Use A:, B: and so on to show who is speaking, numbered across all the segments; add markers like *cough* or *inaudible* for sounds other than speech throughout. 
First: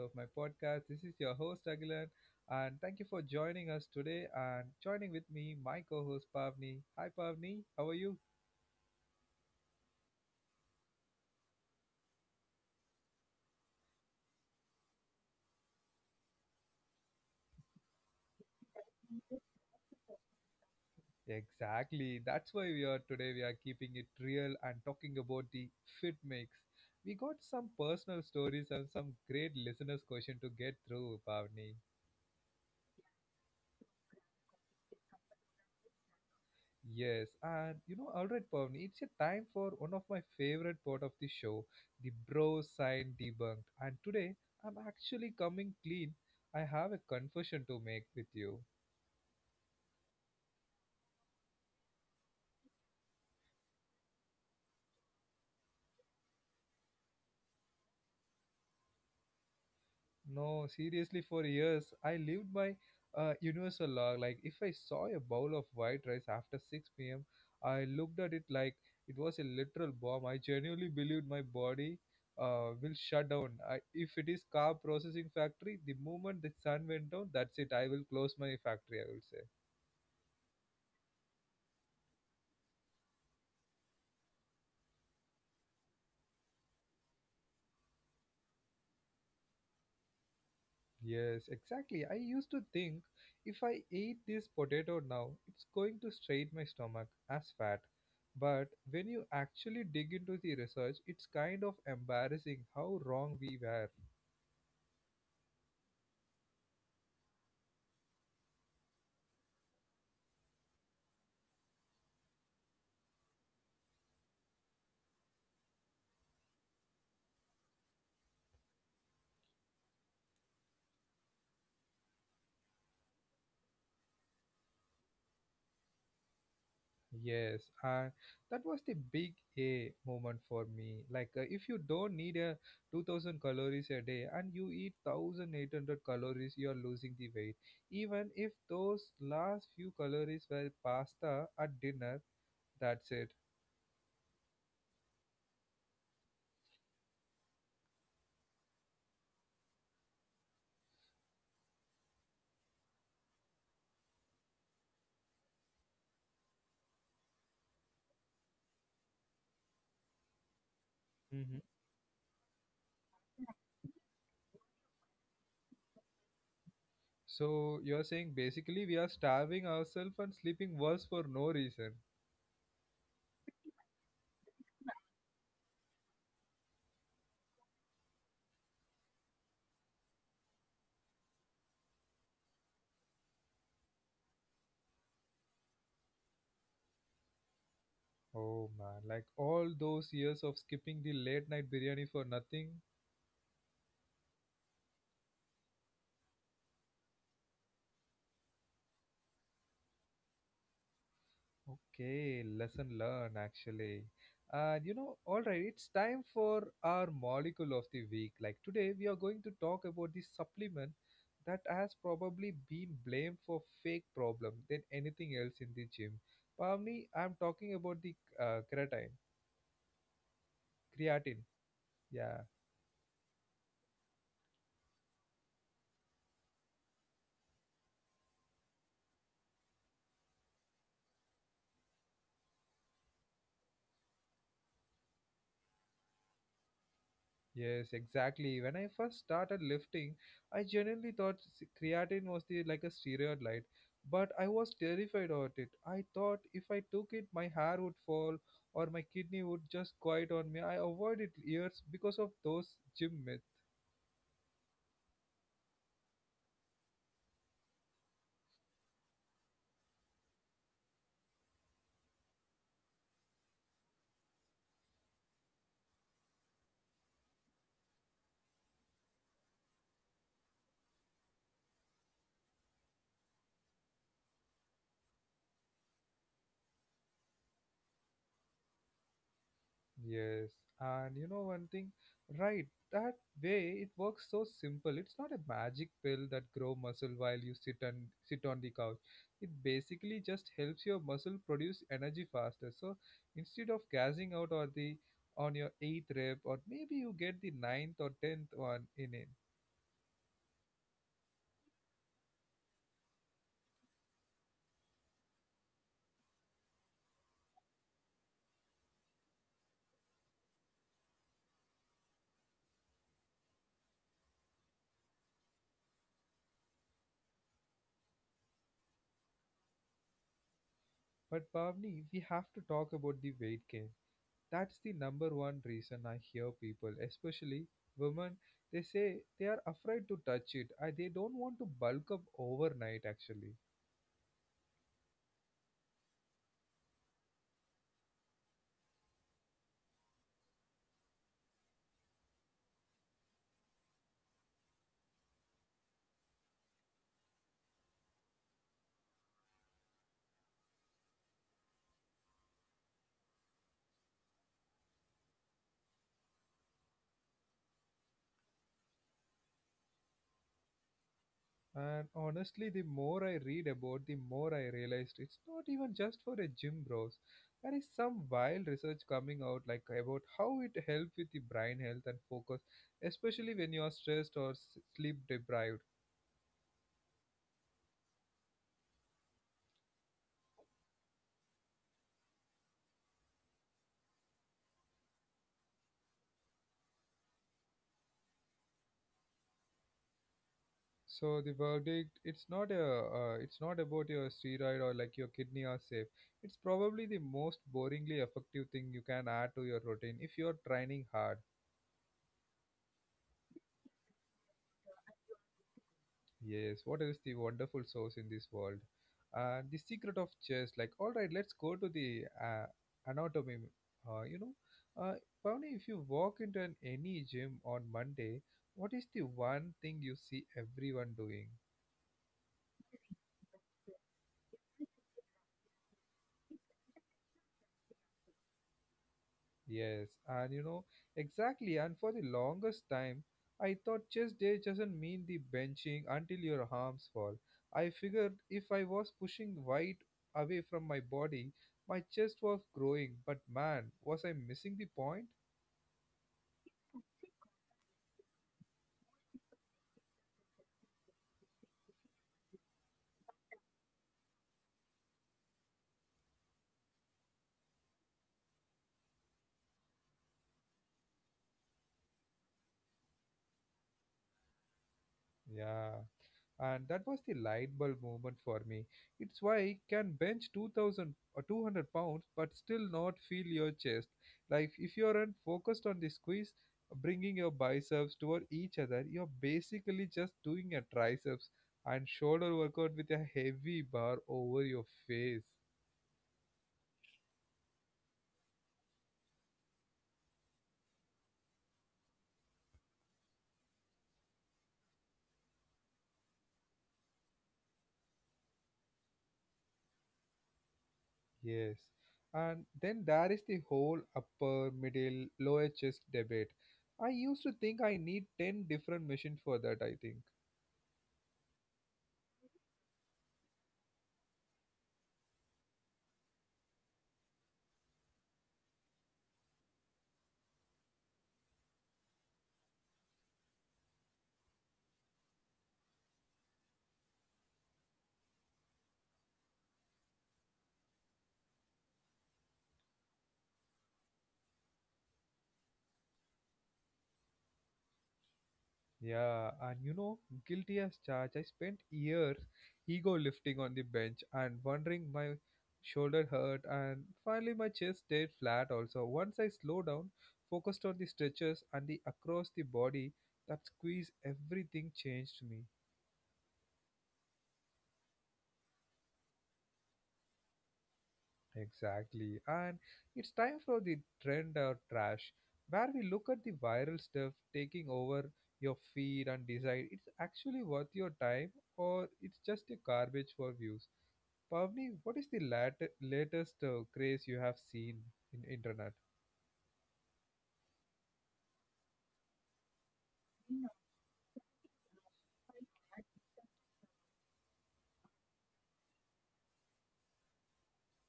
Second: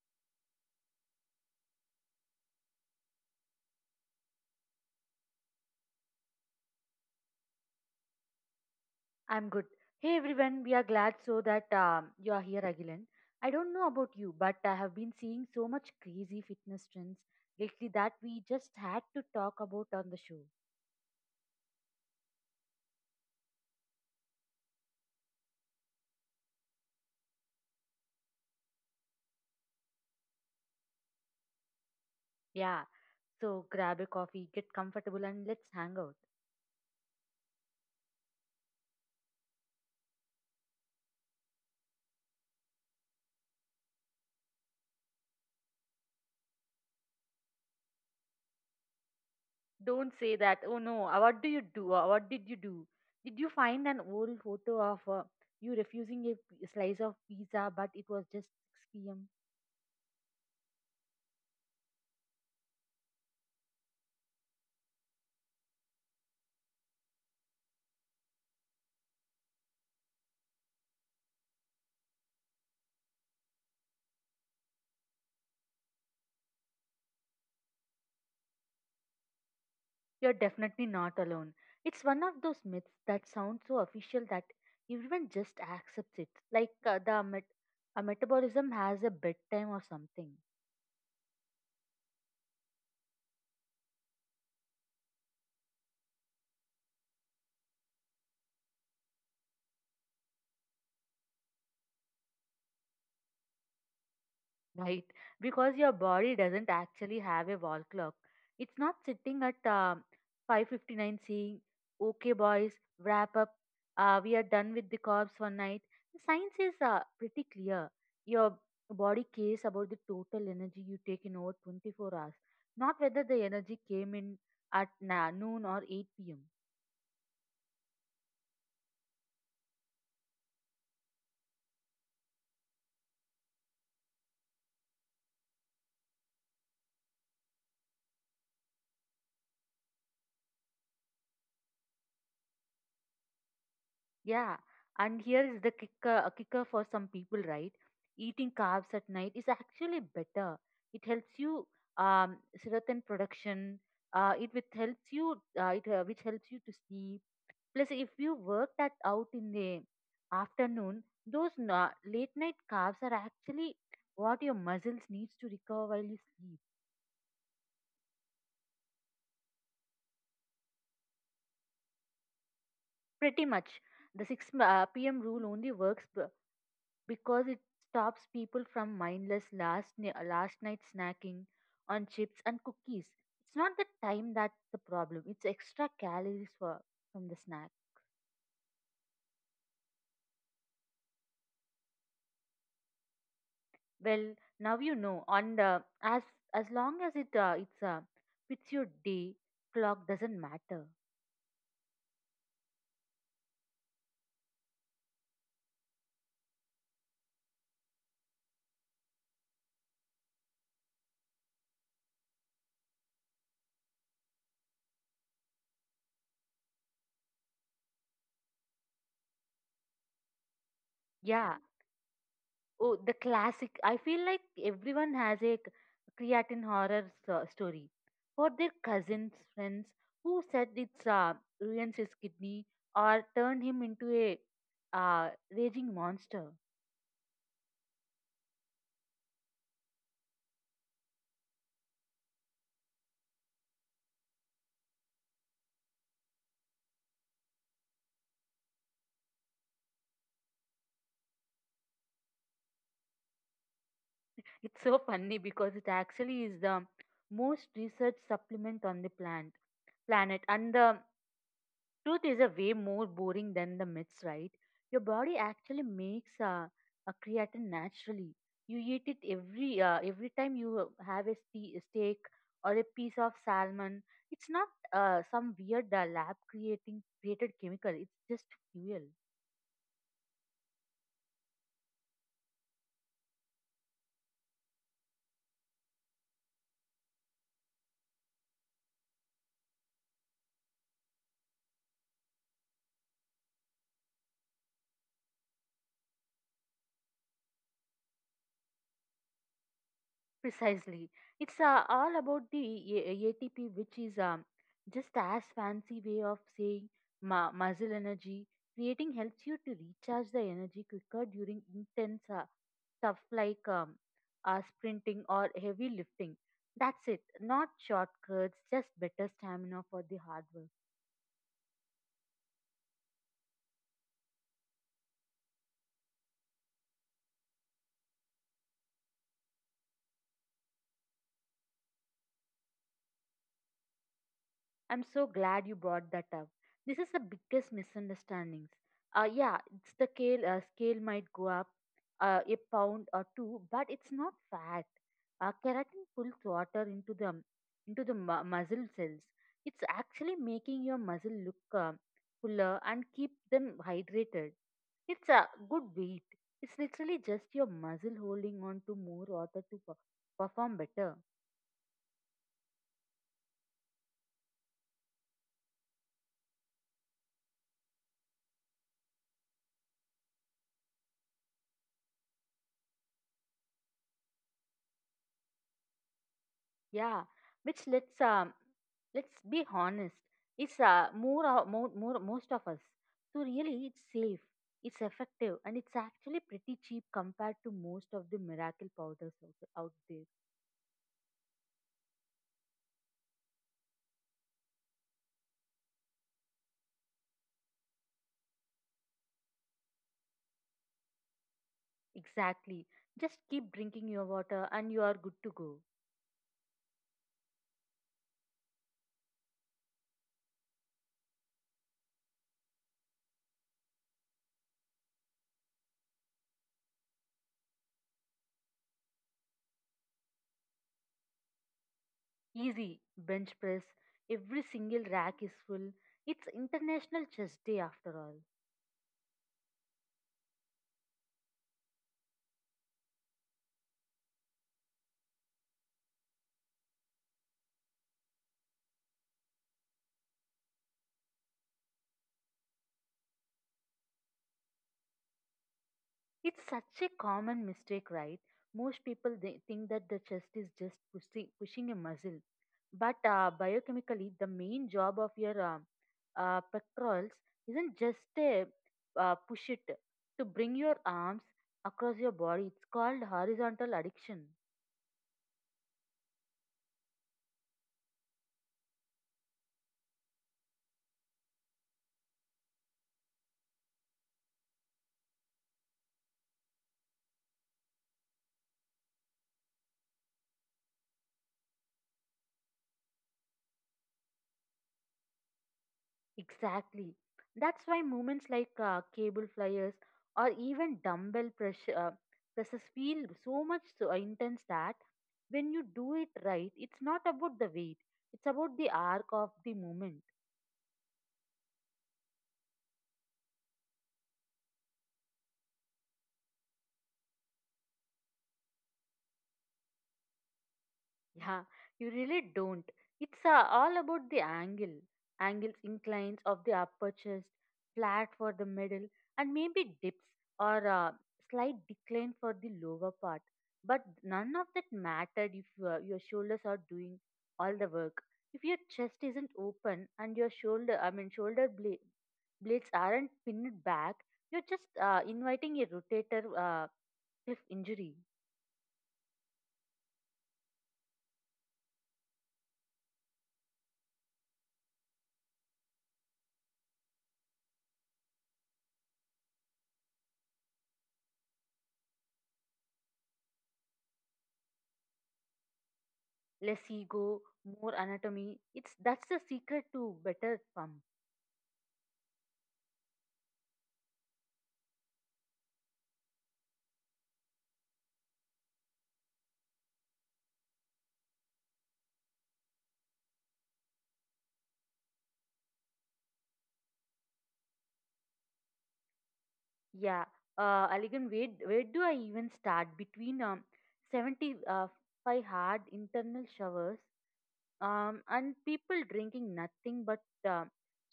A: of my podcast. This is your host Agilan, and thank you for joining us today. And joining with me my co-host Pavni. Hi Pavni, how are you?
B: I'm good. Hey everyone, we are glad so that you are here again. I don't know about you, but I have been seeing so much crazy fitness trends lately that we just had to talk about on the show.
A: Exactly. That's why we are keeping it real and talking about the fit mix. We got some personal stories and some great listeners question to get through, Pavni.
B: Yeah, so grab a coffee, get comfortable, and let's hang out.
A: Yes, all right, Pavni, it's a time for one of my favorite part of the show, the bro sign debunked. And today, I'm actually coming clean. I have a confession to make with you.
B: Don't say that. Oh no, what do you do? What did you do? Did you find an old photo of you refusing a slice of pizza, but it was just 6 p.m.?
A: No, seriously, for years I lived by a universal law. Like, if I saw a bowl of white rice after 6 p.m., I looked at it like it was a literal bomb. I genuinely believed my body will shut down. I, if it is car processing factory, the moment the sun went down, that's it. I will close my factory, I will say.
B: You're definitely not alone. It's one of those myths that sound so official that everyone just accepts it. Like a metabolism has a bedtime or something.
A: Yes, exactly. I used to think if I eat this potato now, it's going to straight my stomach as fat. But when you actually dig into the research, it's kind of embarrassing how wrong we were.
B: Right, because your body doesn't actually have a wall clock. It's not sitting at 5:59 saying, "Okay, boys, wrap up. We are done with the carbs for night." The science is pretty clear. Your body cares about the total energy you take in over 24 hours, not whether the energy came in at noon or 8 p.m.
A: Yes, and that was the big A moment for me. Like, if you don't need a 2,000 calories a day and you eat 1,800 calories, you are losing the weight. Even if those last few calories were pasta at dinner, that's it.
B: Yeah, and here is the kicker, a kicker for some people, right? Eating carbs at night is actually better. It helps you um, serotonin production. It which helps you, it which helps you to sleep. Plus, if you work that out in the afternoon, those
A: Mhm.
B: late night carbs are actually what your muscles needs to recover while you sleep.
A: So you're saying basically we are starving ourselves and sleeping worse for no reason.
B: Pretty much, the six p.m. rule only works, because it stops people from mindless last night snacking on chips and cookies. It's not the time that's the problem; it's extra calories for from the snack.
A: Oh man, like all those years of skipping the late night biryani for nothing.
B: Well, now you know. On the as long as it it's fits your day, clock doesn't matter.
A: Okay, lesson learned actually. Alright, it's time for our molecule of the week. Like today we are going to talk about the supplement that has probably been blamed for fake problem than anything else in the gym. Probably I'm talking about the creatine. Creatine.
B: Yeah.
A: Yeah.
B: Oh, the classic. I feel like everyone has a creatine horror story for their cousins, friends who said it's ruins his kidney or turned him into a uh, raging monster.
A: Yes, exactly. When I first started lifting, I genuinely thought creatine was the like a steroid light, but I was terrified of it. I thought if I took it, my hair would fall or my kidney would just quiet on me. I avoided it years because of those gym myths.
B: It's so funny because it actually is the most researched supplement on the plant planet, and the truth is a way more boring than the myths, right? Your body actually makes a creatine naturally. You eat it every time you have a steak or a piece of salmon. It's not some weird lab creating created chemical. It's just fuel.
A: Yes, and you know one thing, right? That way it works so simple. It's not a magic pill that grow muscle while you sit on the couch. It basically just helps your muscle produce energy faster. So instead of gassing out or the on your eighth rep, or maybe you get the ninth or tenth one in it.
B: Precisely. It's all about the ATP, which is just as fancy way of saying muscle energy. Creating helps you to recharge the energy quicker during intense stuff like sprinting or heavy lifting. That's it. Not shortcuts, just better stamina for the hard work.
A: But Bhavni, we have to talk about the weight gain. That's the number one reason I hear people, especially women, they say they are afraid to touch it. I, they don't want to bulk up overnight, actually.
B: I'm so glad you brought that up. This is the biggest misunderstandings. Yeah, it's the scale. Scale might go up a pound or two, but it's not fat. Keratin pulls water into the muscle cells. It's actually making your muscle look fuller and keep them hydrated. It's a good weight. It's literally just your muscle holding on to more water to perform better.
A: And honestly, the more I read about, the more I realized it's not even just for a gym bros. There is some wild research coming out, like about how it helps with the brain health and focus, especially when you are stressed or sleep deprived.
B: Yeah, which let's be honest, it's more, o- more more most of us. So really, it's safe, it's effective, and it's actually pretty cheap compared to most of the miracle powders out there.
A: So the verdict, it's not a, it's not about your steroid or like your kidney are safe. It's probably the most boringly effective thing you can add to your routine if you're training hard.
B: Exactly. Just keep drinking your water, and you are good to go.
A: Yes, what is the wonderful source in this world? The secret of chess. Like, all right, let's go to the anatomy. Uh, you know, uh, Pavni, if you walk into an any gym on Monday, what is the one thing you see everyone doing?
B: Easy bench press. Every single rack is full. It's International Chess Day after all.
A: Yes, and you know, exactly. And for the longest time, I thought chest day doesn't mean the benching until your arms fall. I figured if I was pushing weight away from my body, my chest was growing, but man, was I missing the point?
B: It's such a common mistake, right? Most people they think that the chest is just pushing a muscle. But biochemically, the main job of your pectorals isn't just a push it to bring your arms across your body. It's called horizontal addiction.
A: Yeah, and that was the light bulb moment for me. It's why I can bench 2,000 or 200 pounds but still not feel your chest. Like if you aren't focused on the squeeze, bringing your biceps toward each other, you're basically just doing a triceps and shoulder workout with a heavy bar over your face.
B: Exactly. That's why movements like cable flyers or even dumbbell presses feel so intense that when you do it right, it's not about the weight, it's about the arc of the movement.
A: Yes. And then there is the whole upper, middle, lower chest debate. I used to think I need 10 different machines for that, I think.
B: Yeah, you really don't. It's all about the angles, inclines of the upper chest, flat for the middle, and maybe dips or slight decline for the lower part. But none of that mattered if your shoulders are doing all the work. If your chest isn't open and your shoulder, I mean shoulder blade, blades aren't pinned back, you're just inviting a rotator cuff injury.
A: Yeah, and you know, guilty as charged. I spent years ego lifting on the bench and wondering my shoulder hurt and finally my chest stayed flat also. Once I slowed down, focused on the stretches and the across the body that squeeze, everything changed me.
B: Less ego, more anatomy. It's that's the secret to better pump.
A: Exactly. And it's time for the trend or trash, where we look at the viral stuff taking over your feed and decide it's actually worth your time or it's just a garbage for views. Pavni, what is the latest craze you have seen in internet?
B: Yeah. Aligan, where do I even start? Between seventy five hard internal showers, and people drinking nothing but uh,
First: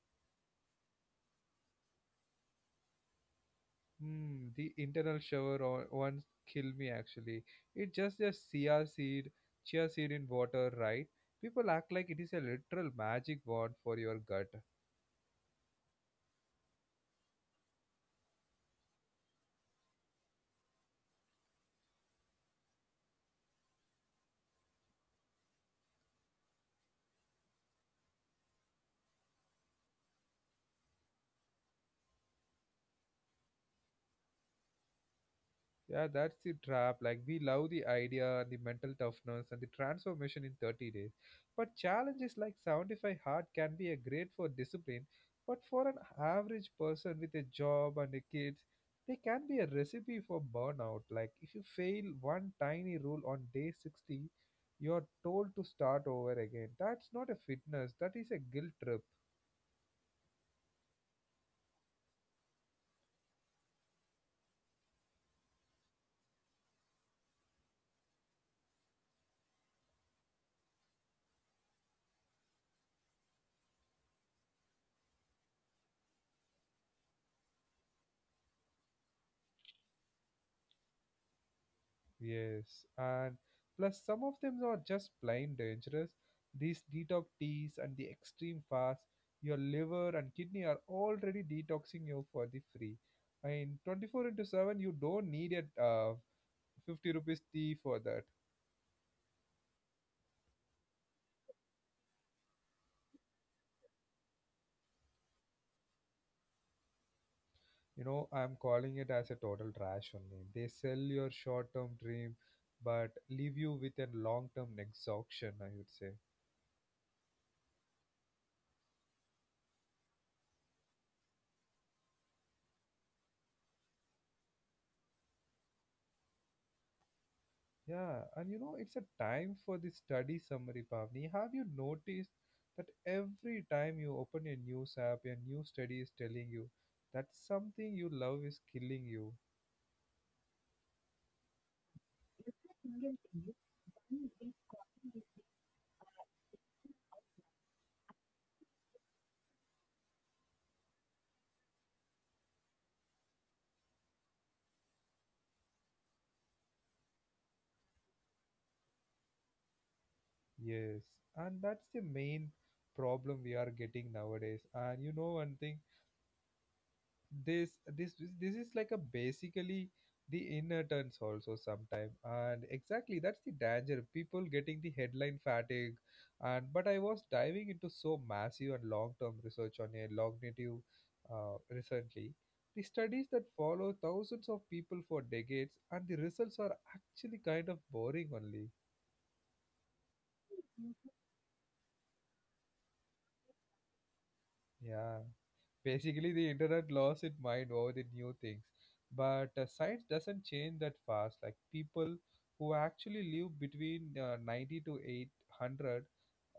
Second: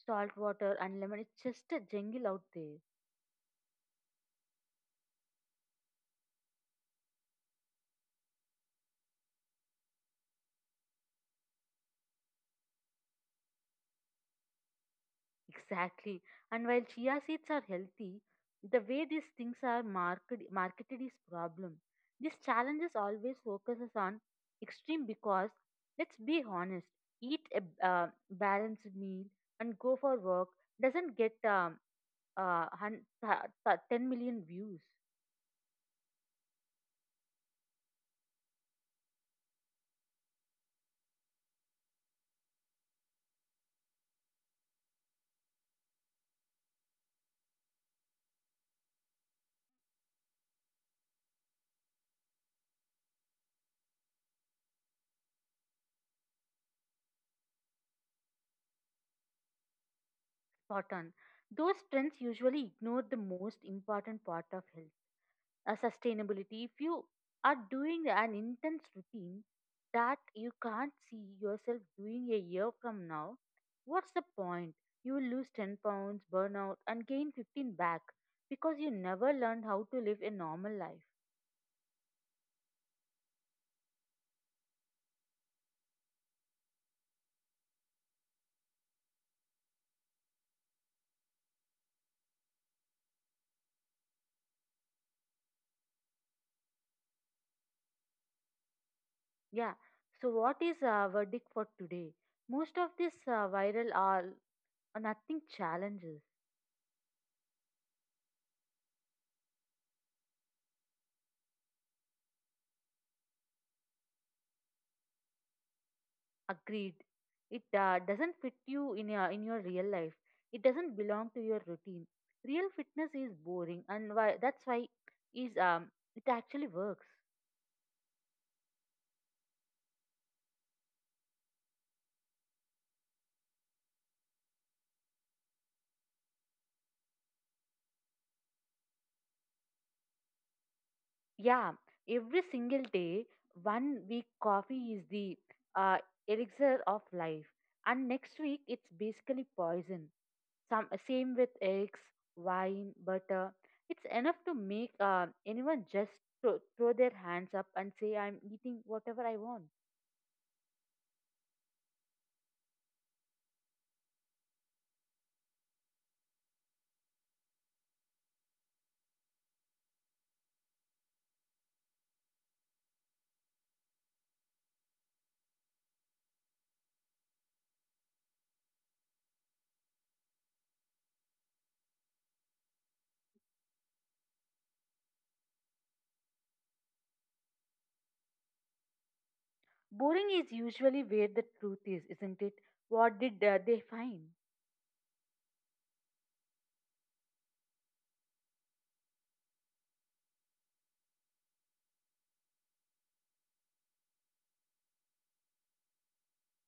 B: salt water and lemon. It's just a jungle out there.
A: Hmm, the internal shower ones kill me actually. It's just a chia seed in water, right? People act like it is a literal magic wand for your gut.
B: Exactly. And while chia seeds are healthy, the way these things are marketed is problem. This challenge is always focuses on extreme because let's be honest, eat a balanced meal and go for work doesn't get uh, hun- th- 10 million views.
A: Yeah, that's the trap. Like we love the idea and the mental toughness and the transformation in 30 days. But challenges like 75 hard can be a great for discipline, but for an average person with a job and a kids, they can be a recipe for burnout. Like if you fail one tiny rule on day 60, you're told to start over again. That's not a fitness, that is a guilt trip.
B: Spot on. Those trends usually ignore the most important part of health, sustainability. If you are doing an intense routine that you can't see yourself doing a year from now, what's the point? You will lose 10 pounds, burn out, and gain 15 back because you never learned how to live a normal life.
A: Yes, and plus some of them are just plain dangerous. These detox teas and the extreme fast, your liver and kidney are already detoxing you for the free. In 24 into 7, you don't need a 50 rupees tea for that.
B: Yeah, so what is our verdict for today? Most of this viral are nothing challenges.
A: You know, I'm calling it as a total trash only. They sell your short term dream but leave you with a long term exhaustion, I would say.
B: Agreed. It doesn't fit you in your real life. It doesn't belong to your routine. Real fitness is boring, and that's why is it actually works.
A: Yeah, and you know, it's a time for the study summary, Pavni. Have you noticed that every time you open a news app, a new study is telling you that something you love is killing you?
B: Yeah, every single day, one week coffee is the uh, elixir of life, and next week it's basically poison. Some same with eggs, wine, butter. It's enough to make anyone just throw their hands up and say, "I'm eating whatever I want."
A: Yes, and that's the main problem we are getting nowadays. And you know one thing, this this is like a basically the inner turns also sometime and exactly that's the danger people getting the headline fatigue and but I was diving into so massive and long-term research on a cognitive recently, the studies that follow thousands of people for decades and the results are actually kind of boring only.
B: Boring is usually where the truth is, isn't it? What did they find?
A: Yeah. Basically, the internet lost its mind over the new things. But science doesn't change that fast. Like people who actually live between 90 to 800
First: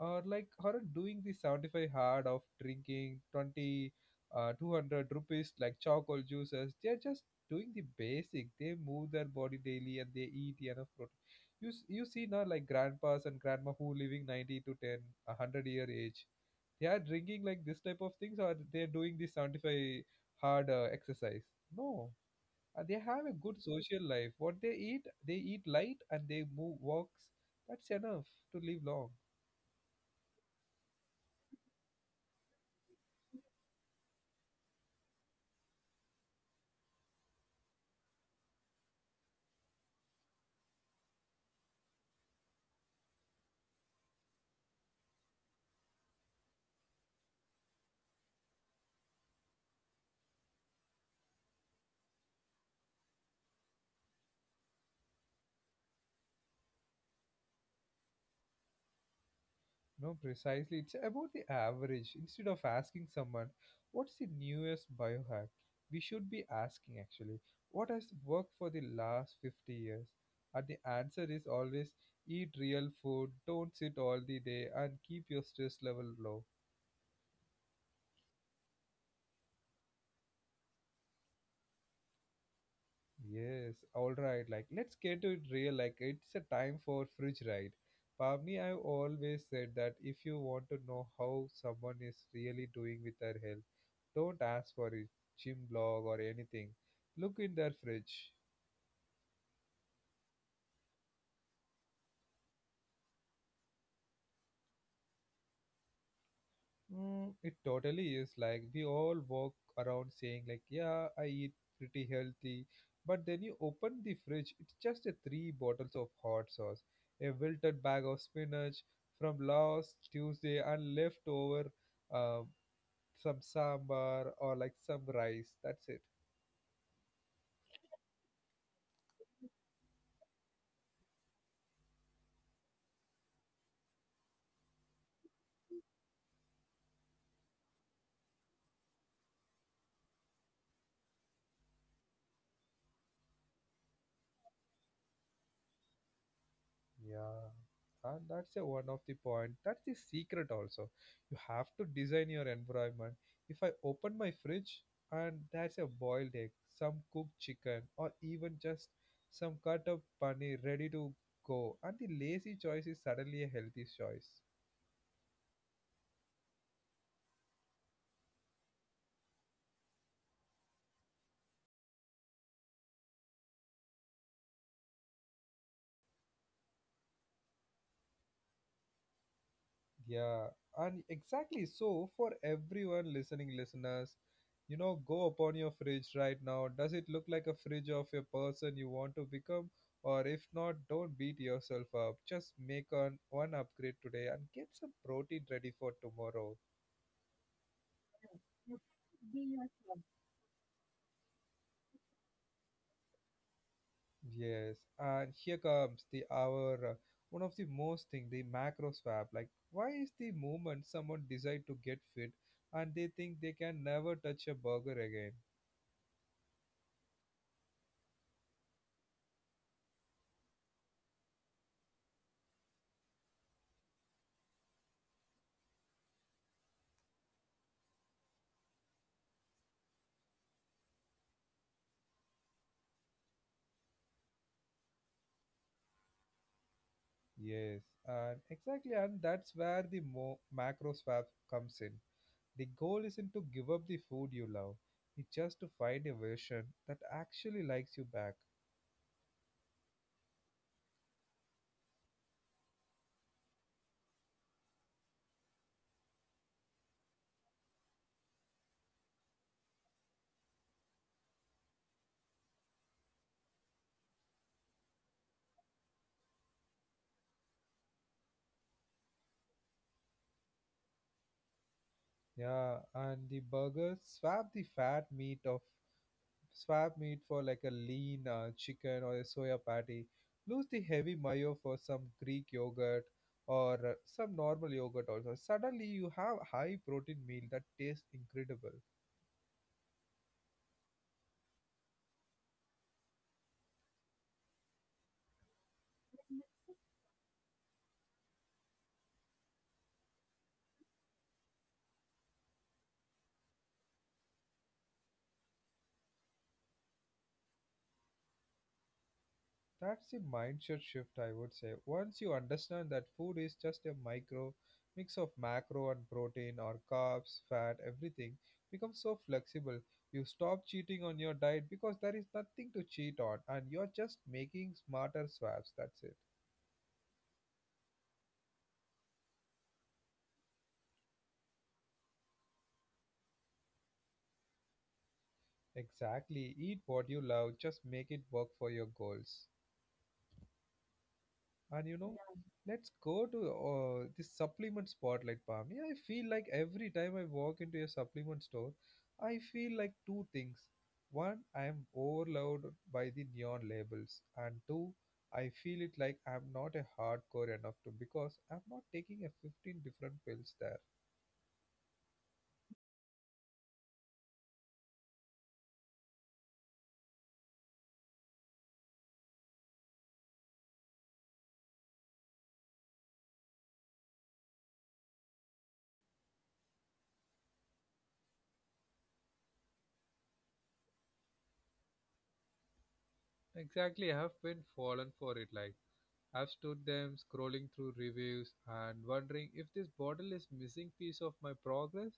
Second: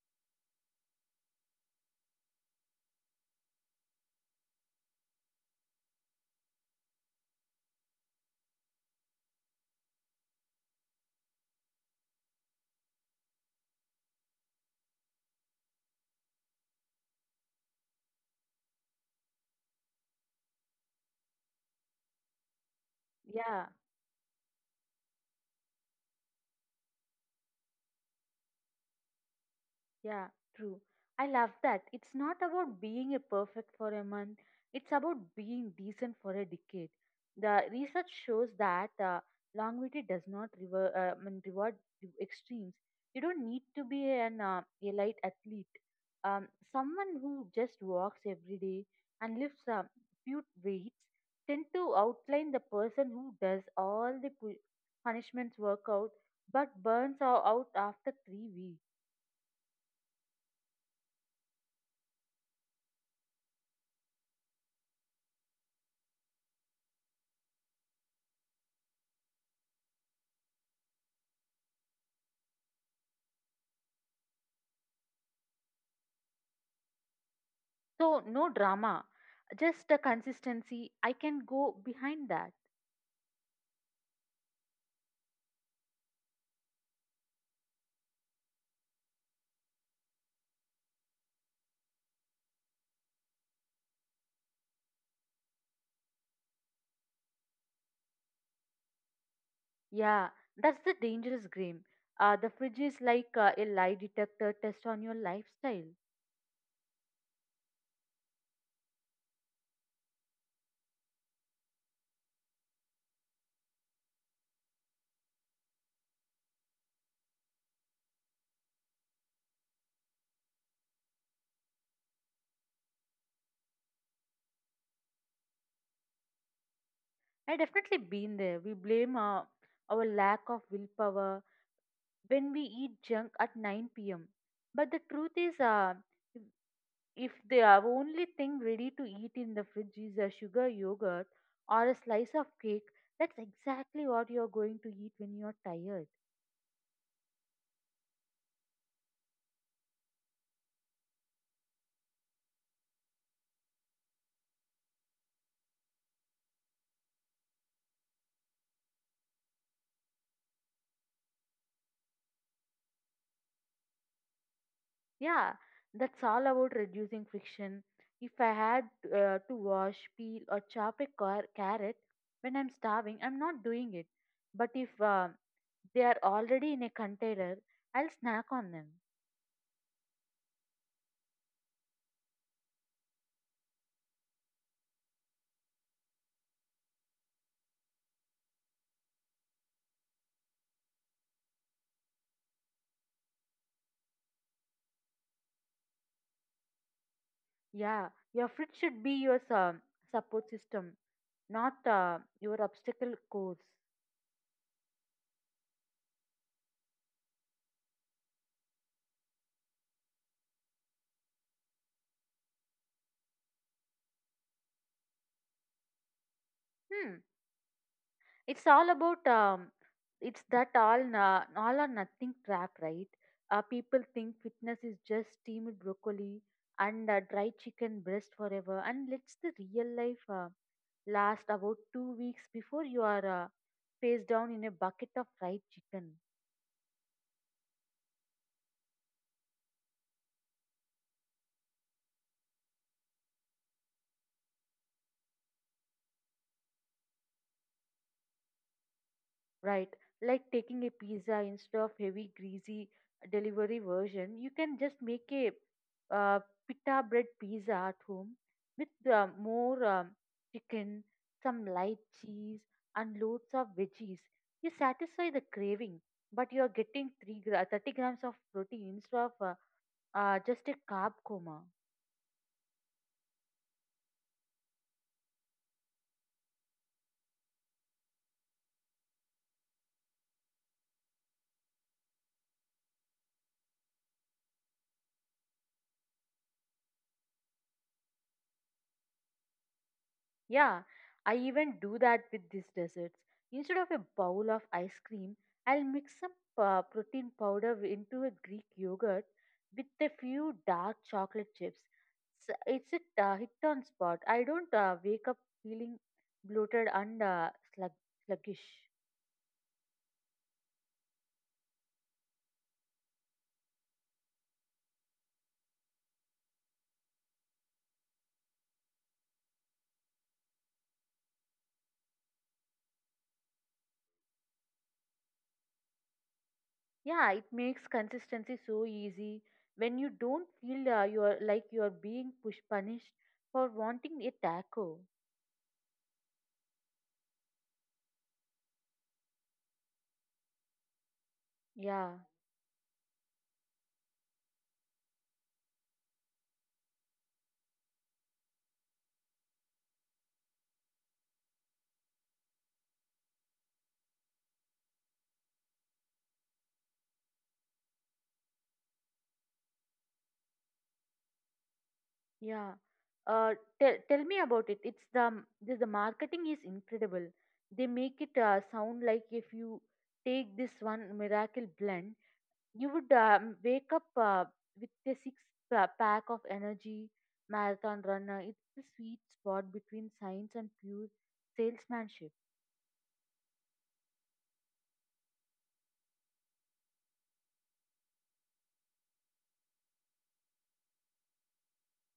A: are like are doing the 75 hard of drinking 20 200 rupees like charcoal juices. They're just doing the basic. They move their body daily and they eat enough protein. You see now like grandpas and grandma who living 90 to 10 a 100 year age, they are drinking like this type of things or they're doing this 75 hard exercise? No. Uh, they have a good
B: Yeah.
A: social life. What they eat, they eat light, and they move walks. That's enough to live long.
B: Yeah, true. I love that. It's not about being a perfect for a month, it's about being decent for a decade. The research shows that longevity does not reward the extremes. You don't need to be an elite athlete. Someone who just walks every day and lifts a few weights tend to outline the person who does all the punishments workout but burns out after 3 weeks.
A: No, precisely it's about the average. Instead of asking someone what's the newest biohack, we should be asking actually what has worked for the last 50 years. And the answer is always eat real food, don't sit all the day, and keep your stress level low.
B: So, no drama, just a consistency. I can go behind that.
A: Yes, all right. Like, let's get to it real. Like, it's a time for fridge ride. Pavni, I've always said that if you want to know how someone is really doing with their health, don't ask for a gym blog or anything. Look in their fridge.
B: Yeah, that's the dangerous game. The fridge is like a lie detector test on your lifestyle.
A: Mm, it totally is. Like we all walk around saying like yeah I eat pretty healthy but then you open the fridge, it's just a three bottles of hot sauce, a wilted bag of spinach from last Tuesday and leftover um, some sambar or like some rice, that's it.
B: I definitely been there. We blame our lack of willpower when we eat junk at 9 p.m. But the truth is, if the only thing ready to eat in the fridge is a sugar yogurt or a slice of cake, that's exactly what you're going to eat when you're tired.
A: Yeah, and that's a one of the point. That's the secret also. You have to design your environment. If I open my fridge and there's a boiled egg, some cooked chicken, or even just some cut up paneer ready to go, and the lazy choice is suddenly a healthy choice.
B: Yeah, that's all about reducing friction. If I had to wash, peel, or chop a carrot when I'm starving, I'm not doing it. But if they are already in a container, I'll snack on them.
A: Yeah, and exactly so for everyone listeners, you know, go upon your fridge right now. Does it look like a fridge of a person you want to become? Or if not, don't beat yourself up. Just one upgrade today and get some protein ready for tomorrow.
B: Yeah, your fridge should be your support system, not your obstacle course.
A: Yes, and here comes the our one of the most thing the macro swap. Like, why is the moment someone decide to get fit and they think they can never touch a burger again?
B: Hmm. It's all about it's that all all or nothing trap, right? People think fitness is just steamed broccoli and dry chicken breast forever, and let's the real life last about 2 weeks before you are face down in a bucket of fried chicken.
A: Yes, and exactly, and that's where the macro swap comes in. The goal isn't to give up the food you love, it's just to find a version that actually likes you back.
B: Right. Like taking a pizza instead of heavy, greasy delivery version, you can just make a uh, pita bread pizza at home with more chicken, some light cheese, and loads of veggies. You satisfy the craving, but you are getting 30 grams of protein instead of just a carb coma.
A: Yeah, and the burgers swap the fat meat of swap meat for like a lean chicken or a soya patty. Lose the heavy mayo for some Greek yogurt or some normal yogurt also. Suddenly, you have high protein meal that tastes incredible.
B: Yeah, I even do that with these desserts. Instead of a bowl of ice cream, I'll mix some protein powder into a Greek yogurt with a few dark chocolate chips. S It's a hit on spot. I don't wake up feeling bloated and slug sluggish.
A: That's the mindset shift, I would say. Once you understand that food is just a micro mix of macro and protein or carbs, fat, everything becomes so flexible. You stop cheating on your diet because there is nothing to cheat on and you're just making smarter swaps. That's it.
B: Yeah, it makes consistency so easy when you don't feel you're like you're being push punished for wanting a taco.
A: Exactly. Eat what you love, just make it work for your goals. And you
B: Yeah.
A: know, let's go to this supplement spotlight, Pami. I feel like every time I walk into a supplement store, I feel like two things. One, I am overloaded by the neon labels, and two, I feel it like I'm not a hardcore enough to because I'm not taking a 15 different pills there.
B: Yeah. Uh, tell tell me about it. It's the m- the marketing is incredible. They make it sound like if you take this one miracle blend, you would wake up with a six pack of energy marathon runner. It's the sweet spot between science and pure salesmanship.
A: Exactly, I have been fallen for it like I've stood them scrolling through reviews and wondering if this bottle is missing piece of my progress.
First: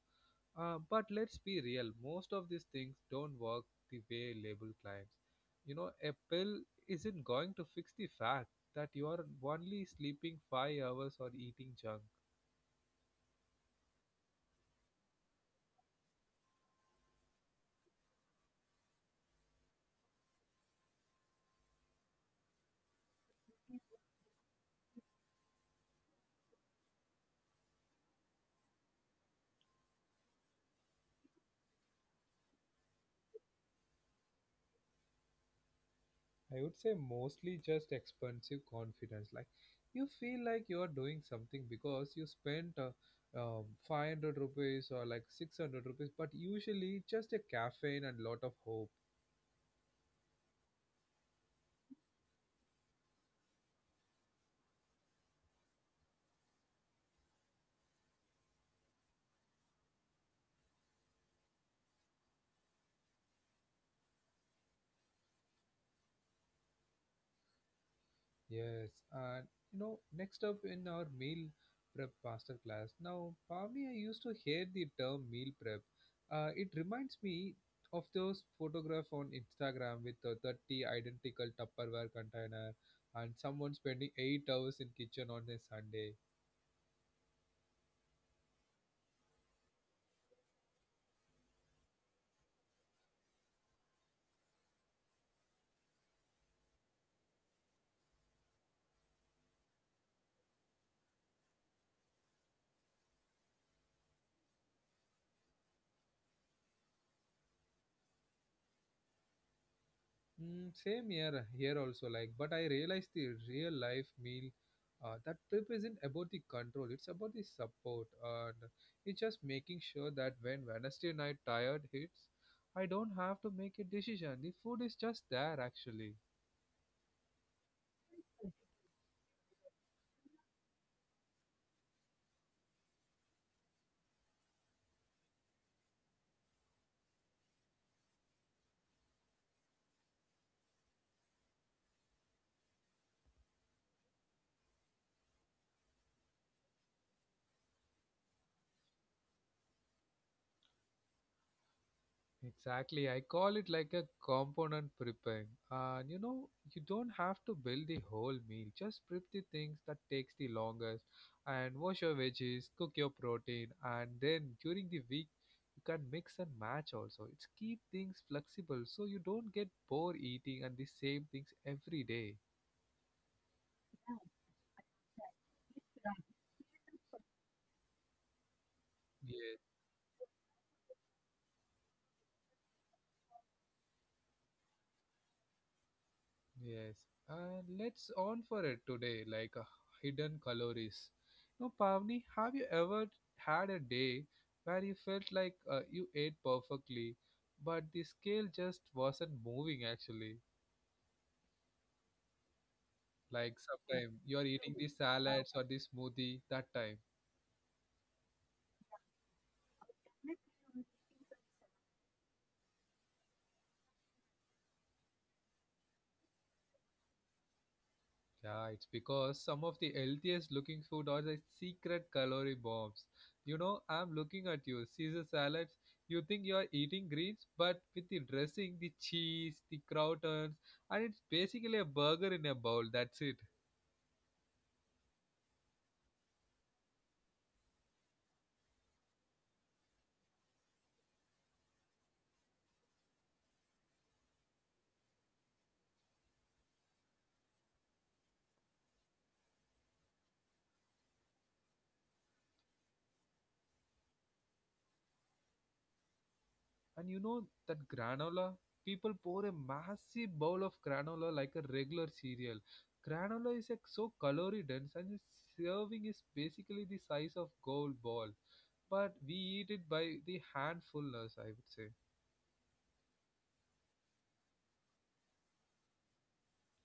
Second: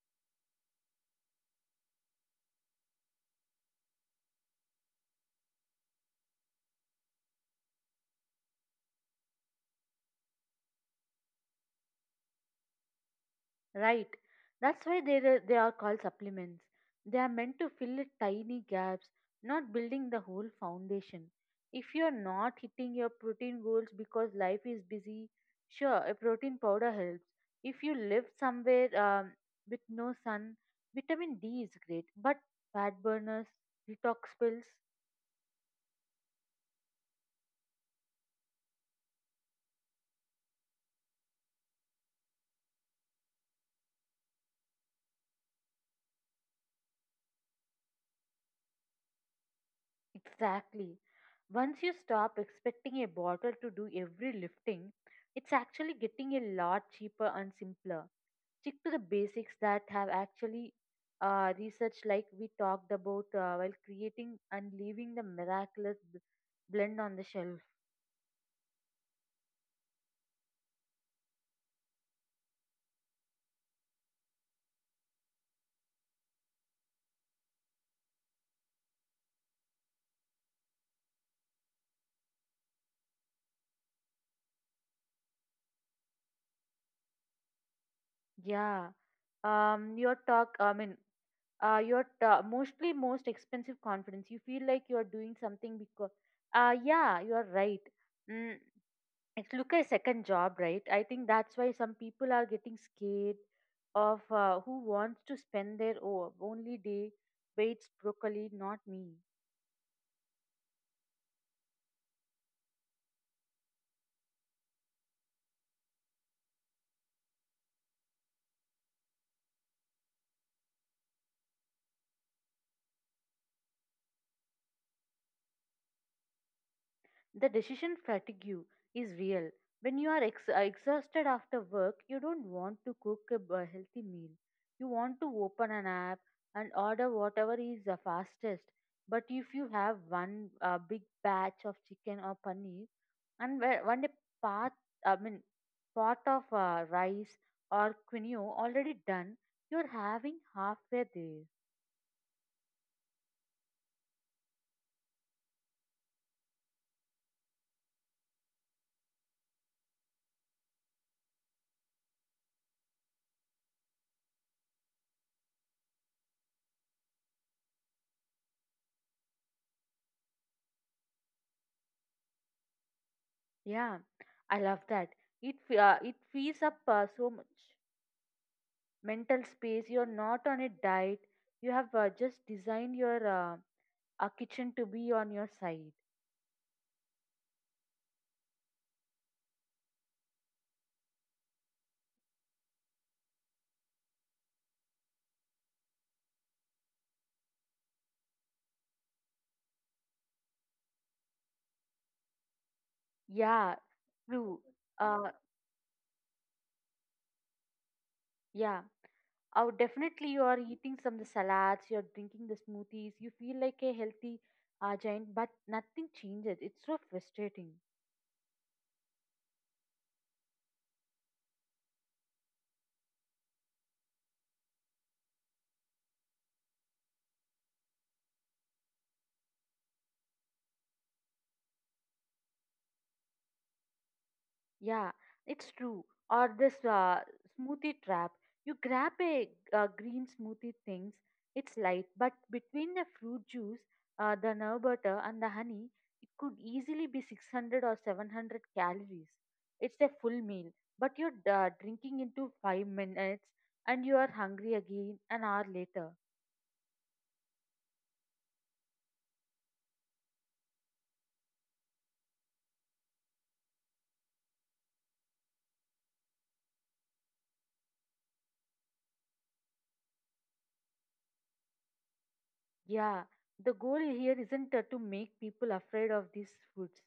A: But let's be real, most of these things don't work the way label claims. You know, a pill isn't going to fix the fact that you are only sleeping 5 hours or eating junk.
B: Right. That's why they are called supplements. They are meant to fill the tiny gaps, not building the whole foundation. If you're not hitting your protein goals because life is busy, sure, a protein powder helps. If you live somewhere with no sun, vitamin D is great. But fat burners, detox pills,
A: I would say mostly just expensive confidence. Like you feel like you are doing something because you spent 500 rupees or like 600 rupees, but usually just a caffeine and lot of hope.
B: exactly. Once you stop expecting a bottle to do every lifting, it's actually getting a lot cheaper and simpler stick to the basics that have actually research like we talked about while creating and leaving the miraculous blend on the shelf.
A: Yes, and you know, next up in our meal prep master class. Now, Pami, I used to hear the term meal prep. It reminds me of those photographs on Instagram with the 30 identical Tupperware container and someone spending 8 hours in kitchen on a Sunday.
B: Yeah. Your talk, I mean, mostly most expensive confidence. You feel like you are doing something because yeah, you are right. Mm, it's look a second job, right? I think that's why some people are getting scared of who wants to spend their only day waits broccoli? Not me.
A: Mm, same here also, like but I realized the real life meal that trip isn't about the control, it's about the support, and it's just making sure that when Wednesday night tired hits, I don't have to make a decision, the food is just there actually.
B: The decision fatigue is real. When you are exhausted after work, you don't want to cook a healthy meal. You want to open an app and order whatever is the fastest. But if you have one big batch of chicken or paneer and one a pot, I mean, pot of rice or quinoa already done, you're having halfway there.
A: Exactly. I call it like a component prepping. And you know, you don't have to build the whole meal. Just prep the things that takes the longest and wash your veggies, cook your protein, and then during the week you can mix and match also. It's keep things flexible so you don't get bored eating and the same things every day.
B: Yeah, I love that. It frees up so much mental space. You're not on a diet. You have just designed your kitchen to be on your side.
A: Yes, and let's on for it today, like hidden calories. No, Pavni, have you ever had a day where you felt like you ate perfectly, but the scale just wasn't moving actually?
B: Yeah,
A: Like sometimes
B: true.
A: you are eating the *laughs*
B: Uh,
A: salads or the smoothie that time.
B: yeah. Oh, definitely you are eating some of the salads, you're drinking the smoothies, you feel like a healthy giant, but nothing changes. It's so frustrating.
A: Yeah, it's because some of the healthiest looking food are the secret calorie bombs. You know, I'm looking at you, Caesar salads. You think you're eating greens, but with the dressing, the cheese, the croutons, and it's basically a burger in a bowl. That's it.
B: Yeah, it's true. Or this smoothie trap. You grab a green smoothie things. It's light, but between the fruit juice, the nerve butter, and the honey, it could easily be 600 or 700 calories. It's a full meal, but you're drinking into 5 minutes, and you are hungry again an hour later.
A: And you know that granola? People pour a massive bowl of granola like a regular cereal. Granola is like so calorie dense and its serving is basically the size of gold ball. But we eat it by the handfulness, I would say.
B: Yeah, the goal here isn't to make people afraid of these foods.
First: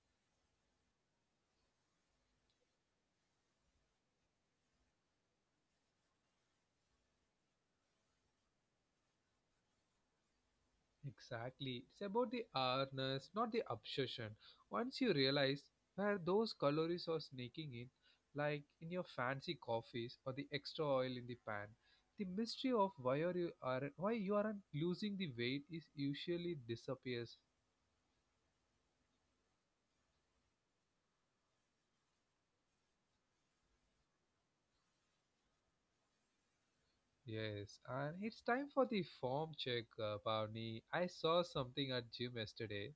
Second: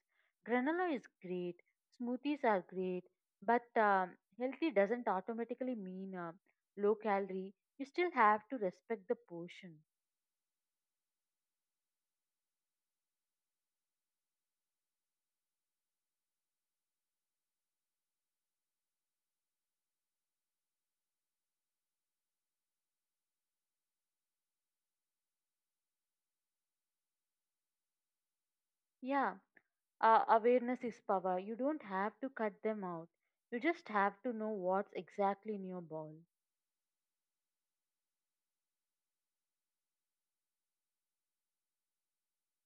B: Granola is great, smoothies are great, but healthy doesn't automatically mean low calorie. You still have to respect the portion.
A: Exactly. It's about the awareness, not the obsession. Once you realize where those calories are sneaking in, like in your fancy coffees or the extra oil in the pan, the mystery of why are you are why you aren't losing the weight is usually disappears.
B: Yeah, awareness is power. You don't have to cut them out. You just have to know what's exactly in your bowl.
A: Yes, and it's time for the form check, Bhavani. I saw something at gym yesterday.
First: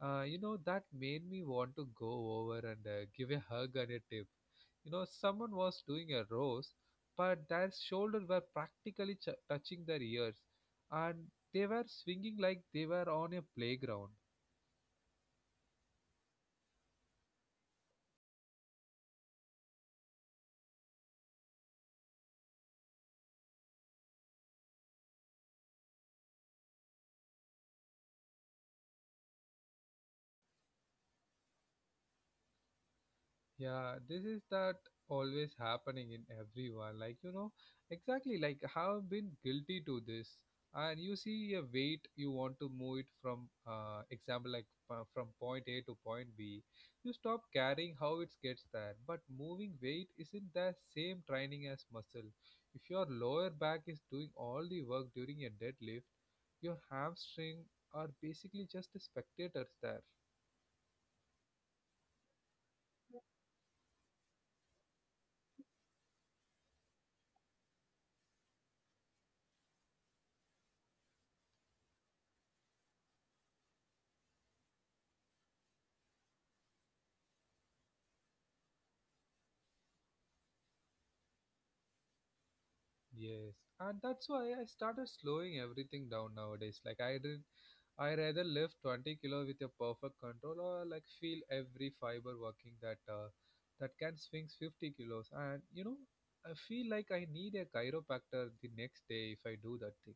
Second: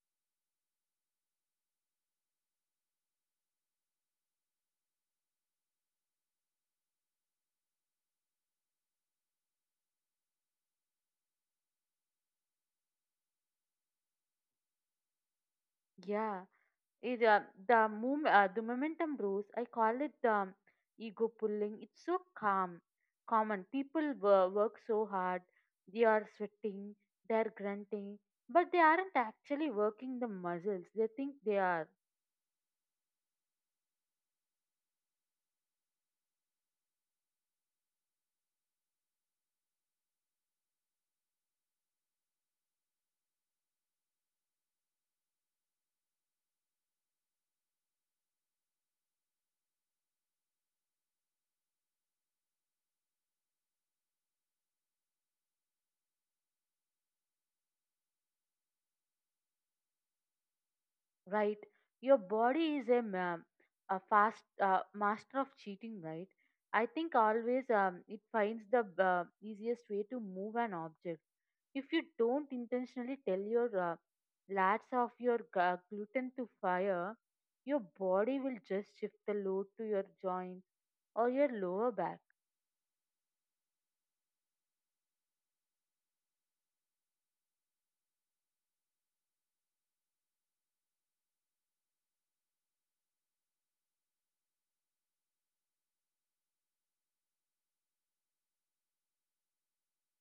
A: That made me want to go over and give a hug and a tip. You know, someone was doing a roast, but their shoulders were practically touching their ears, and they were swinging like they were on a playground.
B: Yeah. It, uh, the momentum blues, I call it the ego pulling. It's so calm, common. People work so hard, they are sweating, they're grunting, but they aren't actually working the muscles. They think they are.
A: Yeah, this is that always happening in everyone. Like, you know, exactly like have been guilty to this. And you see a weight, you want to move it from, example, like from point A to point B. You stop caring how it gets there. But moving weight isn't the same training as muscle. If your lower back is doing all the work during a deadlift, your hamstring are basically just the spectators there.
B: Right. Your body is a fast master of cheating, right? I think always, it finds the easiest way to move an object. If you don't intentionally tell your lats of your gluten to fire, your body will just shift the load to your joints or your lower back.
A: Yes, and that's why I started slowing everything down nowadays. Like I did, I rather lift 20-kilo with a perfect control or like feel every fiber working that that can swing 50 kilos. And you know, I feel like I need a chiropractor the next day if I do that thing.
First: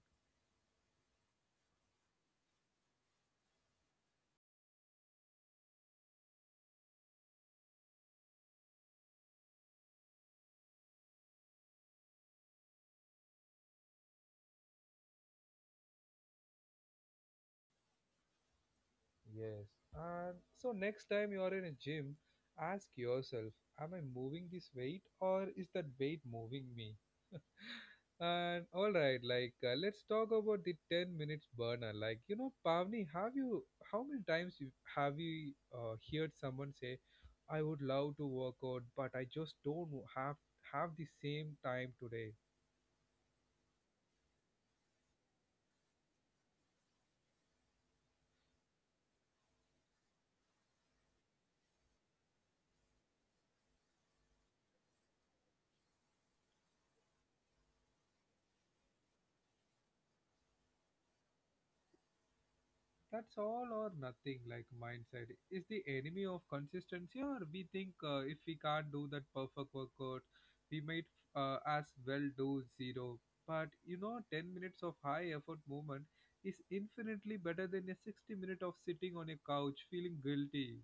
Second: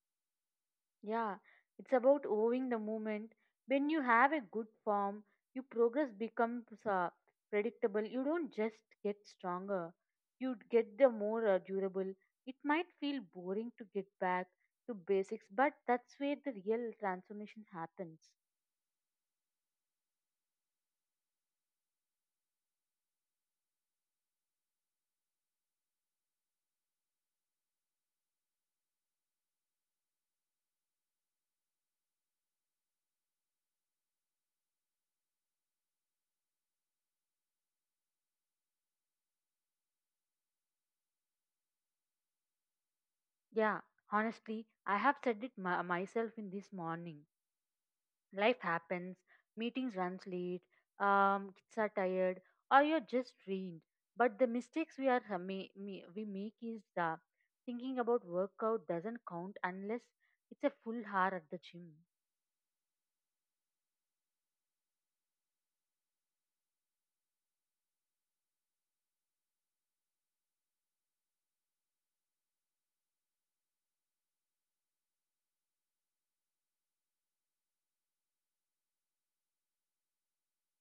B: Yeah, it's about owing the moment. When you have a good form, your progress becomes predictable. You don't just get stronger, you get the more durable. It might feel boring to get back to basics, but that's where the real transformation happens.
A: Yes, and so next time you are in a gym, ask yourself, am I moving this weight or is that weight moving me? And all right, like let's talk about the 10 minutes burner. Like, you know, Pavni, have you how many times have you heard someone say, "I would love to work out, but I just don't have have the same time today."
B: Yeah, honestly, I have said it my myself in this morning. Life happens, meetings runs late, kids are tired, or you're just drained. But the mistakes we are ha- ma- me- we make is the thinking about workout doesn't count unless it's a full hour at the gym.
A: That's all or nothing like mindset is the enemy of consistency, or we think if we can't do that perfect workout, we might as well do zero. But you know, 10 minutes of high effort movement is infinitely better than a 60 minute of sitting on a couch feeling guilty.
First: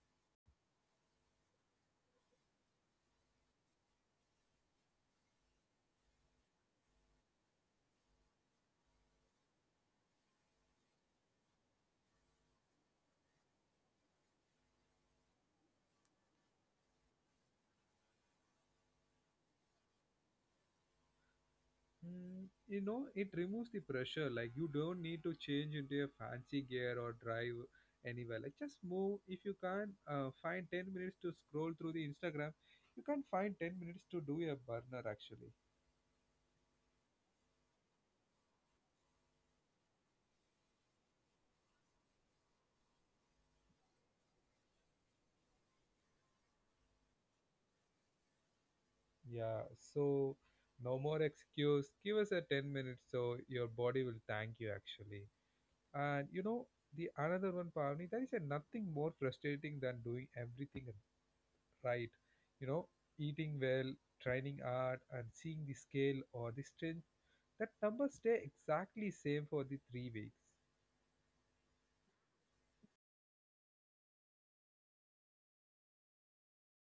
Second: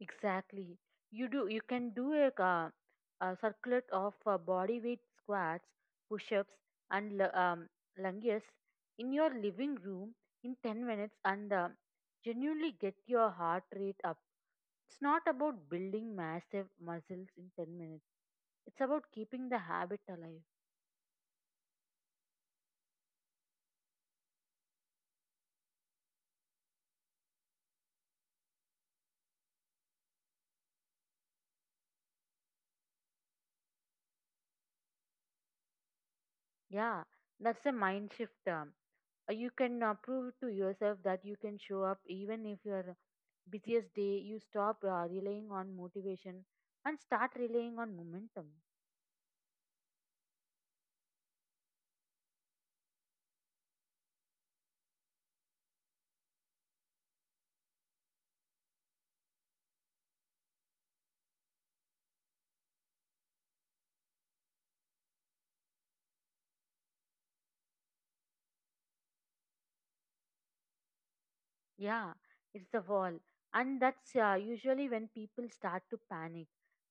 B: Exactly. You do. You can do a circuit of body weight squats, push-ups, and lunges in your living room in 10 minutes, and genuinely get your heart rate up. It's not about building massive muscles in 10 minutes. It's about keeping the habit alive.
A: Mm, you know, it removes the pressure. Like you don't need to change into a fancy gear or drive anywhere. Like just move. If you can't find 10 minutes to scroll through the Instagram, you can not find 10 minutes to do a burner actually.
B: Yeah, that's a mind shift. You can prove to yourself that you can show up even if your busiest day. You stop relying on motivation and start relying on momentum.
A: Yeah. So no more excuse. Give us a 10 minutes so your body will thank you actually. And you know the another one, Pavni, there is a nothing more frustrating than doing everything at right, you know, eating well, training hard, and seeing the scale or the strength, that numbers stay exactly same for the 3 weeks.
B: Yeah, it's the wall, and that's usually when people start to panic.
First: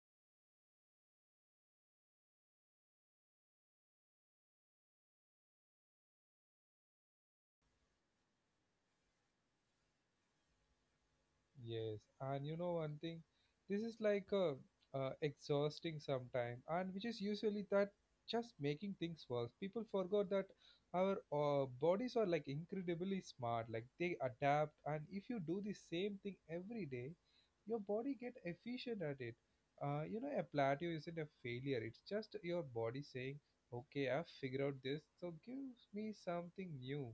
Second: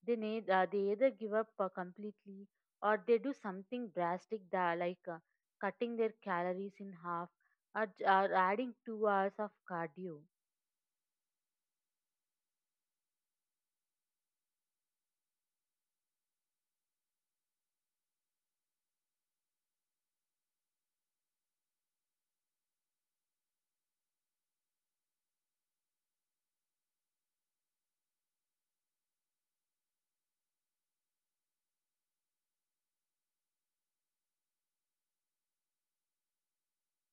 B: They either give up completely, or they do something drastic, that, like cutting their calories in half or, or adding 2 hours of cardio.
A: Yes, and you know one thing, this is like a exhausting sometime, and which is usually that just making things worse. People forgot that our bodies are like incredibly smart, like they adapt, and if you do the same thing every day, your body get efficient at it. You know, a plateau isn't a failure; it's just your body saying, "Okay, I've figured out this, so give me something new."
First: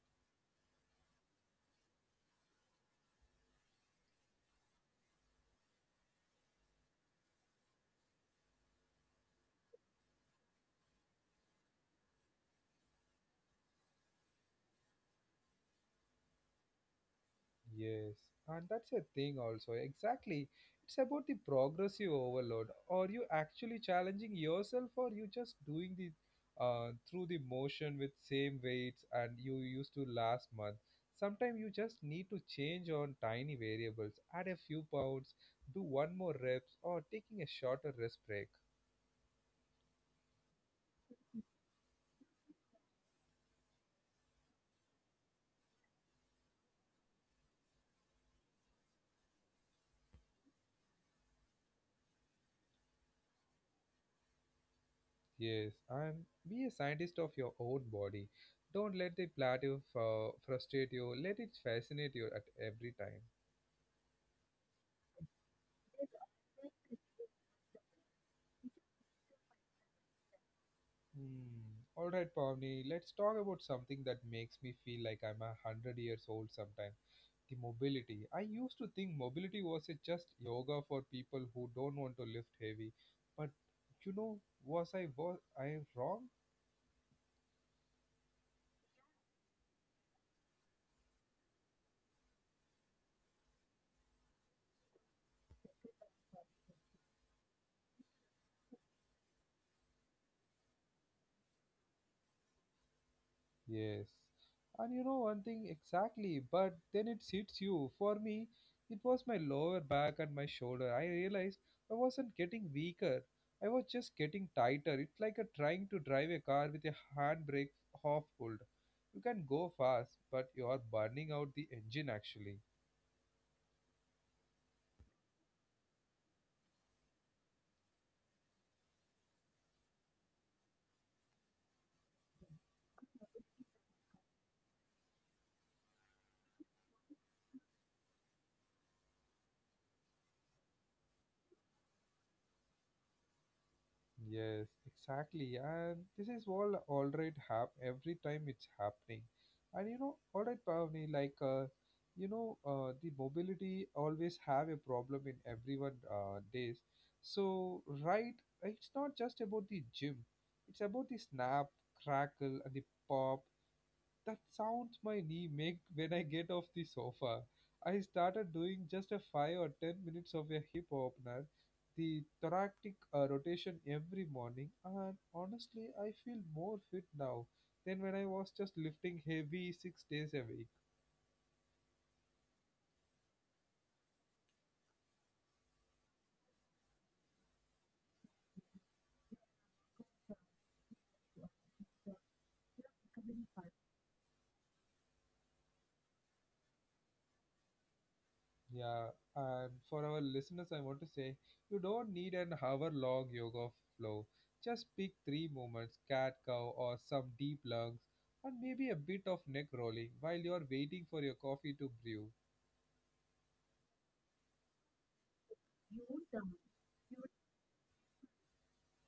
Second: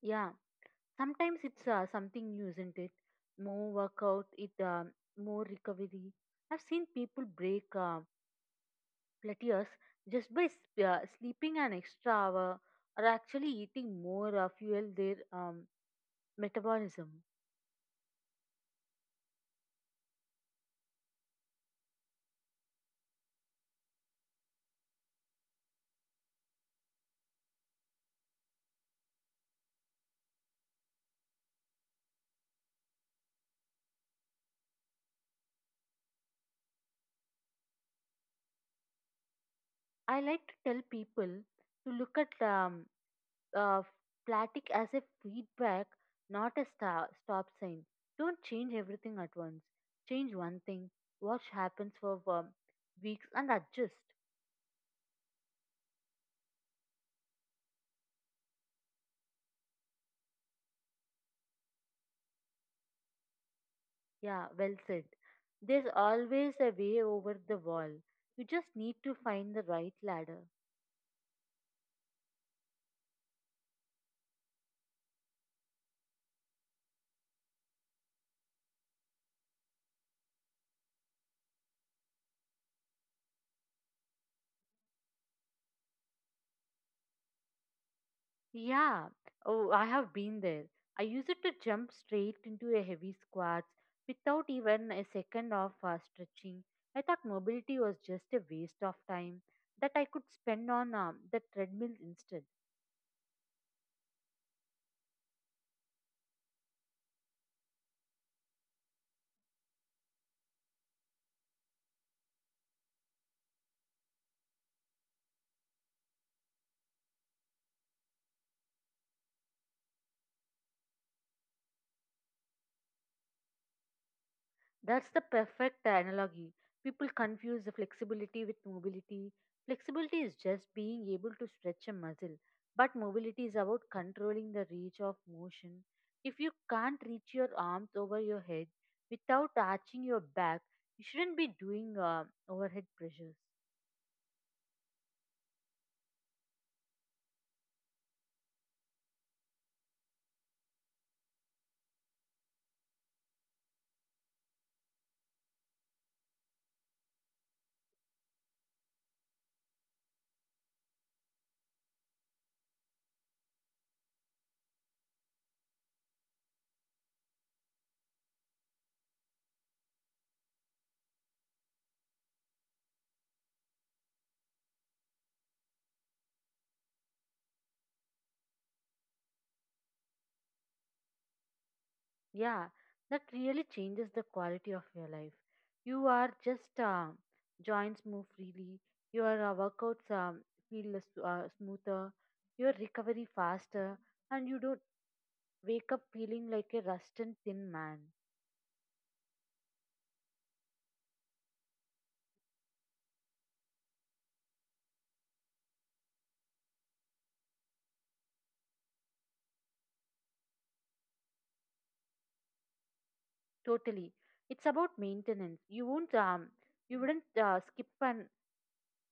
B: Yeah. Sometimes it's something new, isn't it? More workout, it more recovery. I've seen people break plateaus just by sleeping an extra hour or actually eating more fuel their metabolism.
A: Yes, and that's a thing also. Exactly. It's about the progressive overload. Are you actually challenging yourself or you just doing the through the motion with same weights and you used to last month? Sometimes you just need to change on tiny variables, add a few pounds, do one more reps or taking a shorter rest break.
B: I like to tell people to look at uh, fatigue as a feedback, not a stop sign. Don't change everything at once. Change one thing, watch happens for weeks, and adjust.
A: Yes, and be a scientist of your own body. Don't let the plateau frustrate you. Let it fascinate you at every time.
B: Yeah, well said. There's always a way over the wall. You just need to find the right ladder.
A: Hmm. All right, Pavni, let's talk about something that makes me feel like I'm a hundred years old sometime. The mobility. I used to think mobility was a just yoga for people who don't want to lift heavy, but you know, was I wrong?
B: Yeah, oh, I have been there. I used it to jump straight into a heavy squats without even a second of stretching. I thought mobility was just a waste of time that I could spend on the treadmill instead.
A: Yes. And you know one thing exactly, but then it hits you. For me, it was my lower back and my shoulder. I realized I wasn't getting weaker. I was just getting tighter. It's like a trying to drive a car with a handbrake half pulled. You can go fast, but you are burning out the engine actually.
B: That's the perfect analogy. People confuse the flexibility with mobility. Flexibility is just being able to stretch a muscle, but mobility is about controlling the reach of motion. If you can't reach your arms over your head without arching your back, you shouldn't be doing overhead pressures.
A: Yes, exactly. And this is all alright hap every time it's happening. And you know, alright Pavni, like you know, the mobility always have a problem in everyone days. So right, it's not just about the gym. It's about the snap, crackle, and the pop. That sound my knee make when I get off the sofa. I started doing just a 5 or 10 minutes of a hip opener, the thoracic rotation every morning, and honestly, I feel more fit now than when I was just lifting heavy 6 days a week.
B: Yeah, that really changes the quality of your life. You are just joints move freely. Your workouts feel smoother. Your recovery faster, and you don't wake up feeling like a rust and thin man.
A: Yeah, and for our listeners, I want to say you don't need an hour long yoga flow. Just pick three movements cat cow or some deep lungs, and maybe a bit of neck rolling while you're waiting for your coffee to brew.
B: Totally, it's about maintenance. You wouldn't skip an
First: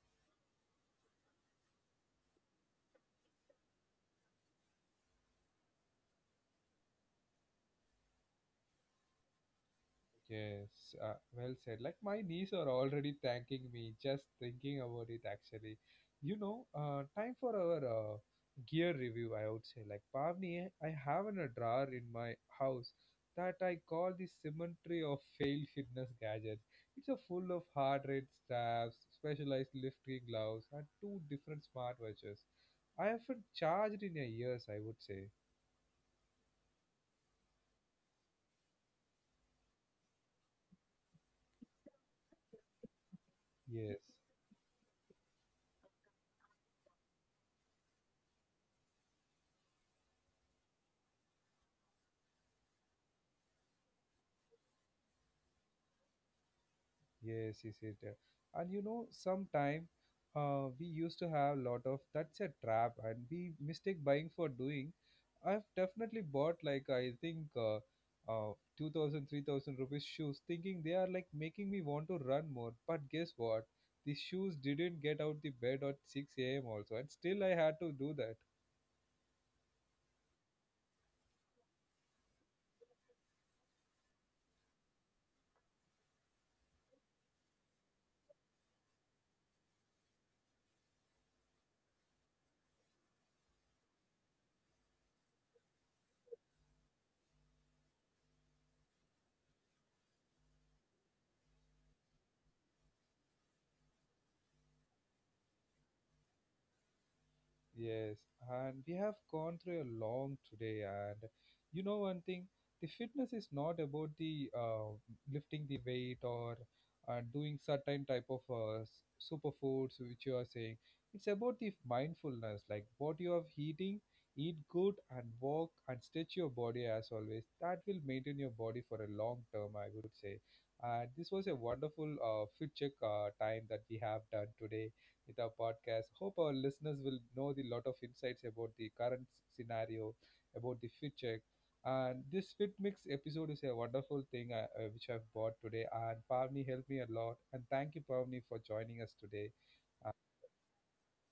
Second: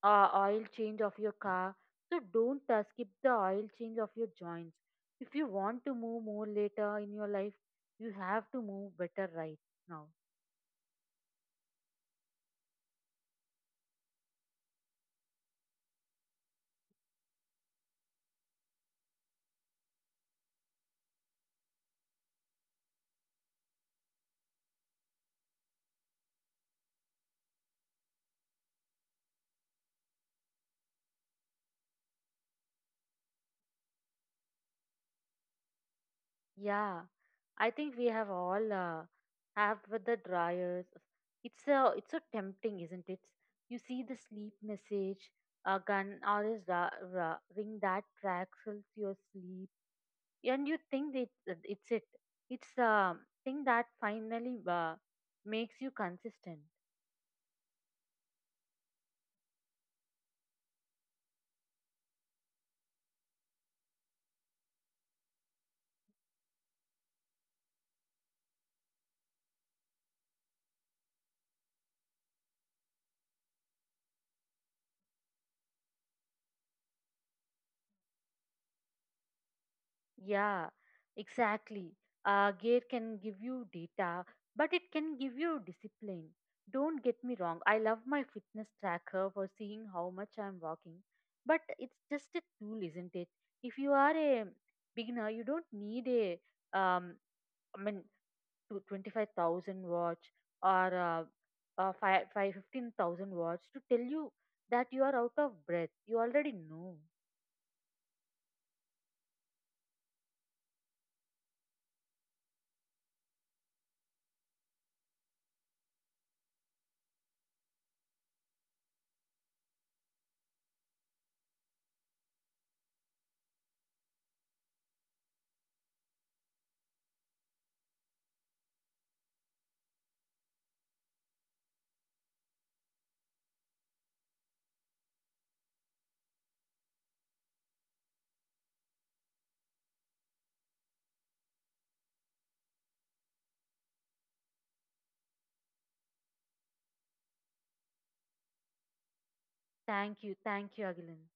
B: oil change of your car. So don't skip the oil change of your joints. If you want to move more later in your life, you have to move better right now.
A: Yes, well said. Like my knees are already thanking me just thinking about it actually. You know, time for our gear review, I would say. Like Pavni, I have an a drawer in my house that I call the cemetery of failed fitness gadgets. It's a full of heart rate straps, specialized lifting gloves, and two different smartwatches. I haven't charged in a years, I would say.
B: Yeah, I think we have all have with the dryers. It's so tempting, isn't it? You see
A: Yes.
B: the sleep message, a gun or is ring that cracks your sleep, and you think that it's the thing that finally makes you consistent.
A: Yes, yes, yes, yeah. And you know, sometime we used to have lot of that's a trap, and we mistake buying for doing. I've definitely bought like I think 2000, rupees shoes, thinking they are like making me want to run more. But guess what? The shoes didn't get out the bed at 6 a.m. also, and still I had to do that.
B: Yeah, exactly. Gear can give you data, but it can give you discipline. Don't get me wrong, I love my fitness tracker for seeing how much I'm walking. But it's just a tool, isn't it? If you are a beginner, you don't need a, um, I mean, to 25,000 watts or 5, five, 15,000 watts to tell you that you are out of breath. You already know.
A: Yes, and we have gone through a long today, and you know one thing, the fitness is not about the lifting the weight or doing certain type of superfoods which you are saying. It's about the mindfulness, like what you are eating, eat good and walk and stretch your body as always. That will maintain your body for a long term, I would say. And this was a wonderful fit check time that we have done today with our podcast. Hope our listeners will know the lot of insights about the current scenario, about the future. And this fit mix episode is a wonderful thing which I've bought today. And Pavni helped me a lot. And thank you, Pavni, for joining us today. Uh,
B: Thank you. Thank you, Agilan.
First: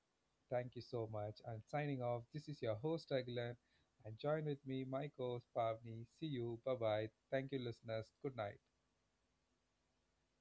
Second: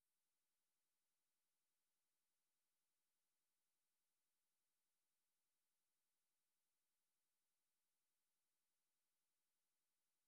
A: Thank you so much. And signing off, this is your host, Aguilan. And join with me, my co host, Pavni. See you. Bye bye. Thank you, listeners. Good night.